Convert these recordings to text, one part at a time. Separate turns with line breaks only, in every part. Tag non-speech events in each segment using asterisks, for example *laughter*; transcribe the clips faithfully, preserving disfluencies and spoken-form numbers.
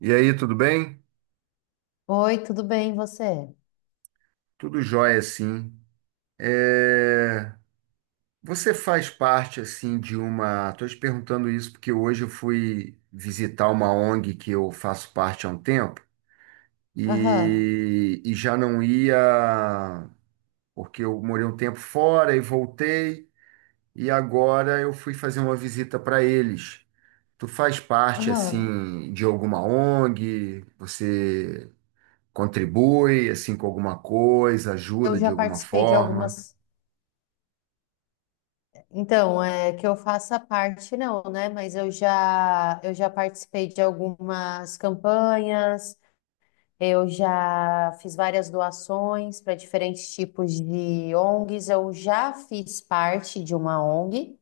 E aí, tudo bem?
Oi, tudo bem, e você?
Tudo jóia, sim. É, Você faz parte, assim, de uma... Estou te perguntando isso porque hoje eu fui visitar uma ONG que eu faço parte há um tempo
Aham,
e, e já não ia, porque eu morei um tempo fora e voltei, e agora eu fui fazer uma visita para eles. Tu faz parte,
aham.
assim, de alguma ONG? Você contribui, assim, com alguma coisa,
Eu
ajuda
já
de alguma
participei de
forma?
algumas. Então, é que eu faça parte, não, né? Mas eu já, eu já participei de algumas campanhas, eu já fiz várias doações para diferentes tipos de ONGs. Eu já fiz parte de uma ONG,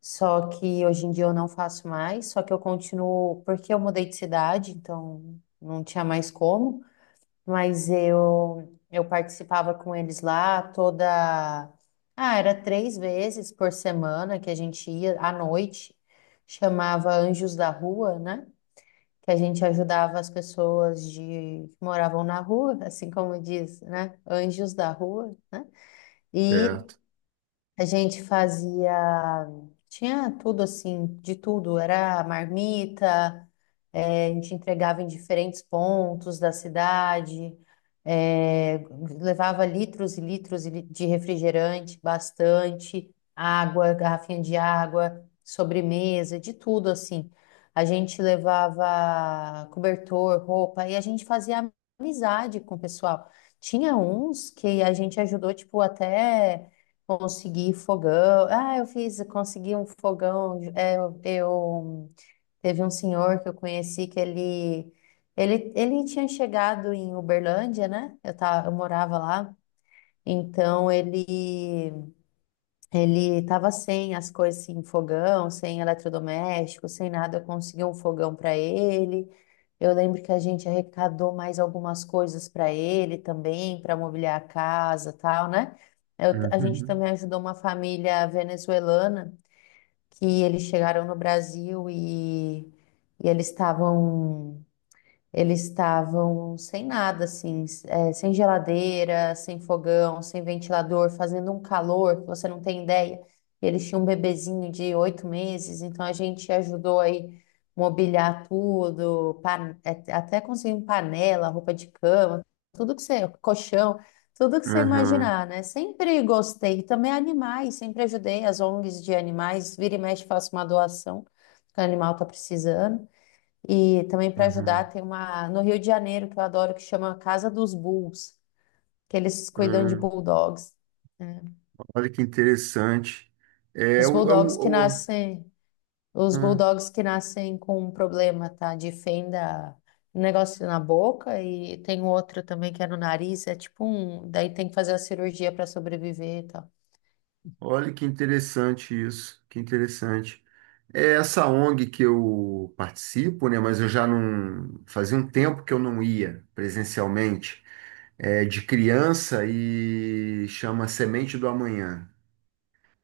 só que hoje em dia eu não faço mais, só que eu continuo, porque eu mudei de cidade, então não tinha mais como. Mas eu eu participava com eles lá toda, ah, era três vezes por semana que a gente ia à noite, chamava Anjos da Rua, né? Que a gente ajudava as pessoas de que moravam na rua, *laughs* assim como diz, né? Anjos da Rua, né? E
Certo.
a gente fazia, tinha tudo assim, de tudo, era marmita, eh, a gente entregava em diferentes pontos da cidade, eh, levava litros e litros e li- de refrigerante, bastante, água, garrafinha de água, sobremesa, de tudo assim. A gente levava cobertor, roupa, e a gente fazia amizade com o pessoal. Tinha uns que a gente ajudou, tipo, até. Consegui fogão. Ah, eu fiz, consegui um fogão. É, eu, eu- teve um senhor que eu conheci que ele, ele, ele tinha chegado em Uberlândia, né? Eu tava, eu morava lá. Então ele ele estava sem as coisas, sem fogão, sem eletrodoméstico, sem nada. Eu consegui um fogão para ele. Eu lembro que a gente arrecadou mais algumas coisas para ele também, para mobiliar a casa, tal, né? Eu- a gente
Uhum.
também ajudou uma família venezuelana que eles chegaram no Brasil e, e eles estavam eles estavam sem nada, assim, s- eh, sem geladeira, sem fogão, sem ventilador, fazendo um calor que você não tem ideia. E eles tinham um bebezinho de oito meses, então a gente ajudou aí mobiliar tudo, pan- eh, até conseguimos panela, roupa de cama, tudo que você, colchão, tudo que você
Aham,
imaginar, né? Sempre gostei. E também animais, sempre ajudei as ONGs de animais, vira e mexe, faço uma doação que o animal está precisando. E também para ajudar,
aham.
tem uma no Rio de Janeiro que eu adoro, que chama Casa dos Bulls, que eles cuidam de
Ah,
bulldogs, né?
olha que interessante. É,
Os
o, o, é
bulldogs que
o-
nascem, os
ah,
bulldogs que nascem com um problema, tá? De fenda, um negócio na boca e tem um outro também que é no nariz, é tipo um, daí tem que fazer a cirurgia para sobreviver e tal.
olha que interessante isso. Que interessante. É essa ONG que eu participo, né? Mas eu já não. Fazia um tempo que eu não ia presencialmente. É de criança e chama Semente do Amanhã.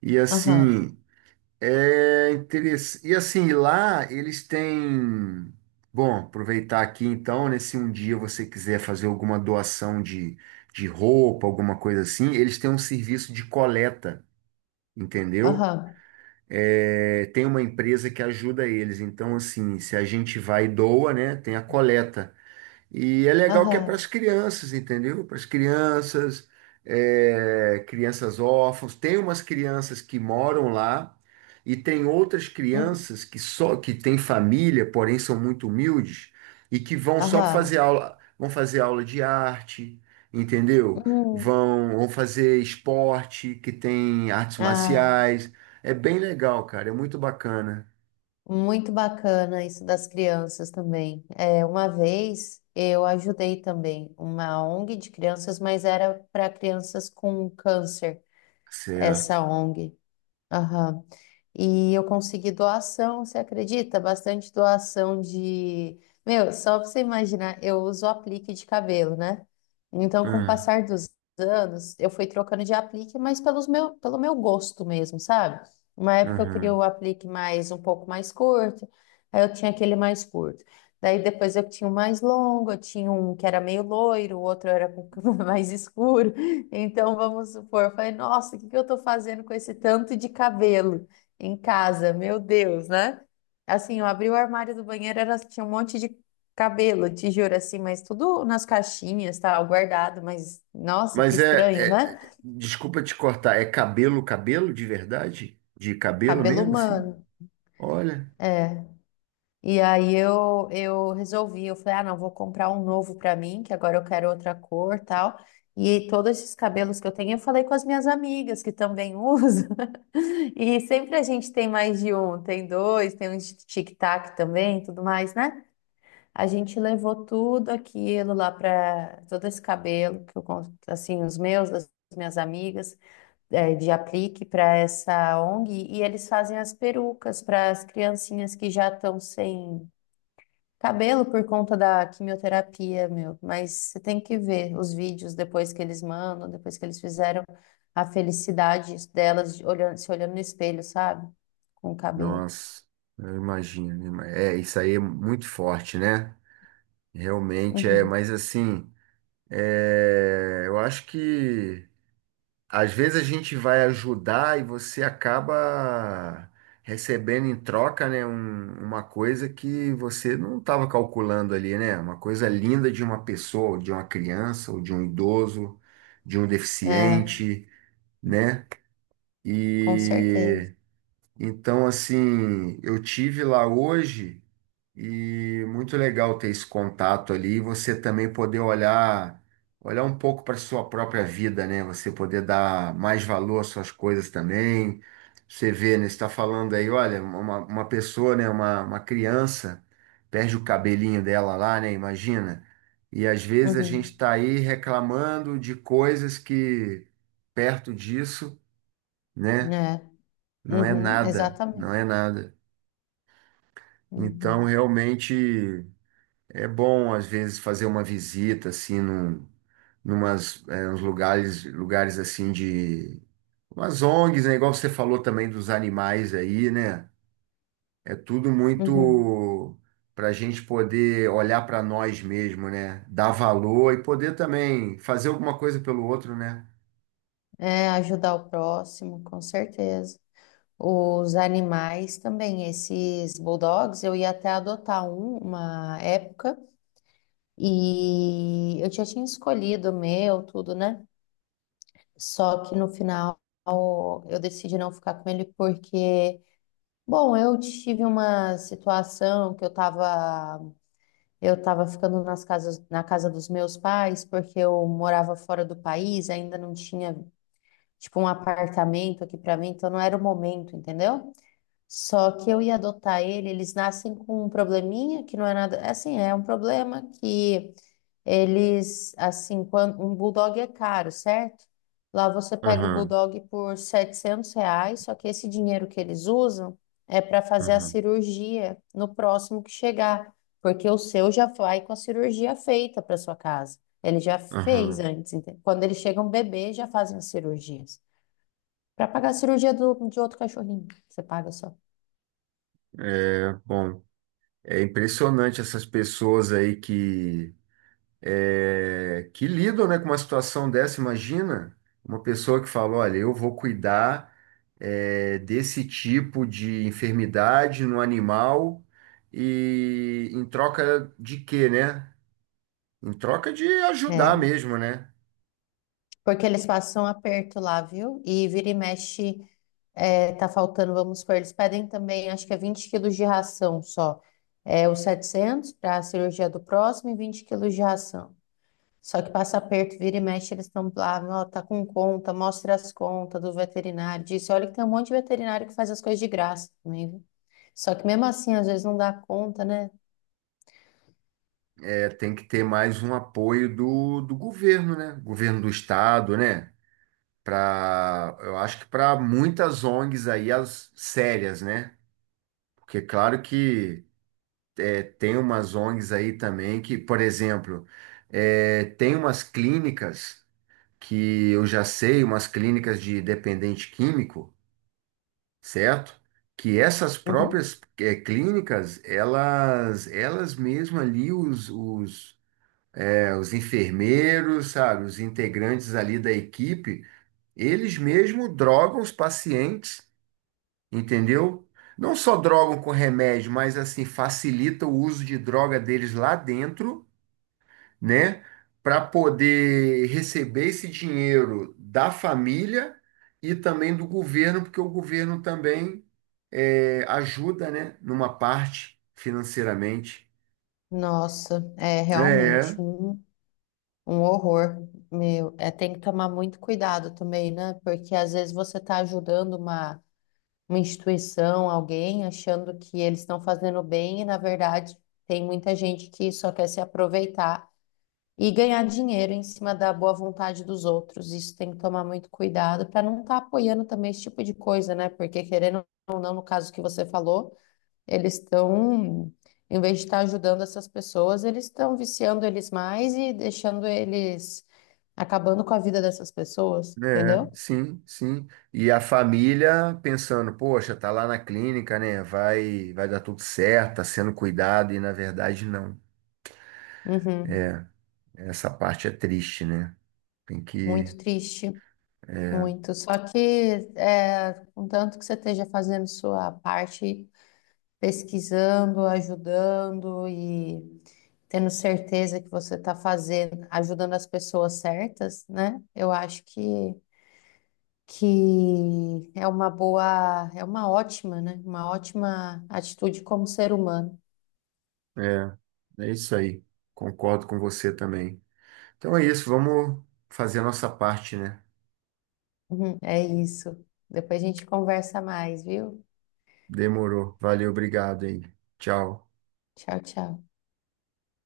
E
Aham,
assim. É interessante. E assim, lá eles têm. Bom, aproveitar aqui então, né? Se um dia você quiser fazer alguma doação de, de roupa, alguma coisa assim, eles têm um serviço de coleta, entendeu?
aham.
É, tem uma empresa que ajuda eles. Então, assim, se a gente vai e doa, né? Tem a coleta. E é legal que é para
Aham.
as crianças, entendeu? Para as crianças, é, crianças órfãos. Tem umas crianças que moram lá e tem outras
Hum.
crianças que só que têm família, porém são muito humildes e que vão só para fazer
Aham.
aula, vão fazer aula de arte, entendeu?
Hum.
Vão, vão fazer esporte, que tem artes
Ah,
marciais. É bem legal, cara. É muito bacana.
muito bacana isso das crianças também. É, uma vez eu ajudei também uma ONG de crianças, mas era para crianças com câncer,
Certo.
essa ONG. Aham. E eu consegui doação, você acredita? Bastante doação de. Meu, só pra você imaginar, eu uso aplique de cabelo, né? Então, com o
Ah,
passar dos anos, eu fui trocando de aplique, mas pelos meu, pelo meu gosto mesmo, sabe? Uma época eu queria
uhum.
o aplique mais um pouco mais curto, aí eu tinha aquele mais curto. Daí depois eu tinha o mais longo, eu tinha um que era meio loiro, o outro era com *laughs* mais escuro. Então, vamos supor, eu falei, nossa, o que que eu estou fazendo com esse tanto de cabelo em casa? Meu Deus, né? Assim, eu abri o armário do banheiro, era, tinha um monte de cabelo, te assim, mas tudo nas caixinhas, tal, guardado, mas, nossa, que
Mas é,
estranho,
é-
né?
é- desculpa te cortar, é cabelo, cabelo de verdade? De cabelo
Cabelo
mesmo, assim?
humano.
Olha,
E aí eu, eu resolvi, eu falei, ah, não, vou comprar um novo pra mim, que agora eu quero outra cor, tal. E todos esses cabelos que eu tenho, eu falei com as minhas amigas que também *laughs* usam. E sempre a gente tem mais de um, tem dois, tem um de tic-tac também, tudo mais, né? A gente levou tudo aquilo lá pra todo esse cabelo que eu con- assim, os meus, das minhas amigas, eh, de aplique para essa ONG, e eles fazem as perucas para as criancinhas que já estão sem cabelo por conta da quimioterapia, meu, mas você tem que ver os vídeos depois que eles mandam, depois que eles fizeram a felicidade delas de- olhando, se olhando no espelho, sabe? Com o cabelo.
nossa, eu imagino. Né? É, isso aí é muito forte, né? Realmente é,
Uhum.
mas assim, é, eu acho que às vezes a gente vai ajudar e você acaba recebendo em troca, né, um- uma coisa que você não estava calculando ali, né? Uma coisa linda de uma pessoa, de uma criança, ou de um idoso, de um
É,
deficiente, né?
com certeza.
E então, assim, eu tive lá hoje e muito legal ter esse contato ali e você também poder olhar, olhar um pouco para sua própria vida, né? Você poder dar mais valor às suas coisas também. Você vê, né? Você está falando aí, olha, uma, uma pessoa, né? Uma, uma criança perde o cabelinho dela lá, né? Imagina. E às vezes a gente
Uhum.
está aí reclamando de coisas que perto disso, né?
É.
Não é
Uhum.
nada, não
Exatamente.
é nada. Então,
Uhum.
realmente é bom às vezes fazer uma visita assim num, numas é, uns lugares, lugares assim de umas ONGs, né? Igual você falou também dos animais aí, né? É tudo
Uhum.
muito para a gente poder olhar para nós mesmo, né? Dar valor e poder também fazer alguma coisa pelo outro, né?
É, ajudar o próximo, com certeza. Os animais também, esses bulldogs, eu ia até adotar um, uma época. E eu já tinha escolhido o meu, tudo, né? Só que no final eu decidi não ficar com ele porque, bom, eu tive uma situação que eu tava, eu tava ficando nas casas, na casa dos meus pais porque eu morava fora do país, ainda não tinha, tipo, um apartamento aqui pra mim, então não era o momento, entendeu? Só que eu ia adotar ele, eles nascem com um probleminha que não é nada, é assim, é um problema que eles, assim, quando um bulldog é caro, certo? Lá você pega o
Aham,
bulldog por setecentos reais, só que esse dinheiro que eles usam é para fazer a
aham,
cirurgia no próximo que chegar, porque o seu já vai com a cirurgia feita para sua casa. Ele já fez
aham.
antes, entende? Quando eles chegam bebê, já fazem as cirurgias. Para pagar a cirurgia do, de outro cachorrinho, você paga só.
É bom. É impressionante essas pessoas aí que é, que lidam, né, com uma situação dessa. Imagina uma pessoa que fala: olha, eu vou cuidar, é, desse tipo de enfermidade no animal e em troca de quê, né? Em troca de ajudar
É,
mesmo, né?
porque eles passam aperto lá, viu? E vira e mexe, é, tá faltando, vamos supor, eles pedem também, acho que é vinte quilos de ração só. É, os setecentos para a cirurgia do próximo e vinte quilos de ração. Só que passa aperto, vira e mexe, eles estão lá, ó, tá com conta, mostra as contas do veterinário, disse, olha que tem um monte de veterinário que faz as coisas de graça também, viu? Só que mesmo assim, às vezes não dá conta, né?
É, tem que ter mais um apoio do, do governo, né? Governo do estado, né? Para, eu acho que para muitas ONGs aí, as sérias, né? Porque, é claro que. Tem umas ONGs aí também que, por exemplo, eh, tem umas clínicas que eu já sei, umas clínicas de dependente químico, certo? Que essas
Uhum.
próprias eh, clínicas, elas, elas mesmas ali, os, os, eh, os enfermeiros, sabe, os integrantes ali da equipe, eles mesmos drogam os pacientes, entendeu? Não só drogam com remédio, mas assim, facilita o uso de droga deles lá dentro né? Para poder receber esse dinheiro da família e também do governo, porque o governo também é, ajuda, né? Numa parte financeiramente.
Nossa, é
É,
realmente um. Um horror, meu. É, tem que tomar muito cuidado também, né? Porque às vezes você está ajudando uma, uma instituição, alguém, achando que eles estão fazendo bem e, na verdade, tem muita gente que só quer se aproveitar e ganhar dinheiro em cima da boa vontade dos outros. Isso tem que tomar muito cuidado para não estar apoiando também esse tipo de coisa, né? Porque, querendo ou não, no caso que você falou. Eles estão, em vez de estar ajudando essas pessoas, eles estão viciando eles mais e deixando eles acabando com a vida dessas pessoas,
é,
entendeu?
sim, sim. E a família pensando, poxa, tá lá na clínica, né? Vai, vai dar tudo certo, tá sendo cuidado, e na verdade não.
Uhum.
Essa parte é triste, né? Tem que.
Muito triste, muito. Só que, é, contanto que você esteja fazendo sua parte, pesquisando, ajudando e tendo certeza que você está fazendo, ajudando as pessoas certas, né? Eu acho que que é uma boa, é uma ótima, né? Uma ótima atitude como ser humano.
É, é isso aí. Concordo com você também. Então é isso, vamos fazer a nossa parte, né?
Uhum, é isso. Depois a gente conversa mais, viu?
Demorou. Valeu, obrigado aí. Tchau.
Tchau, tchau.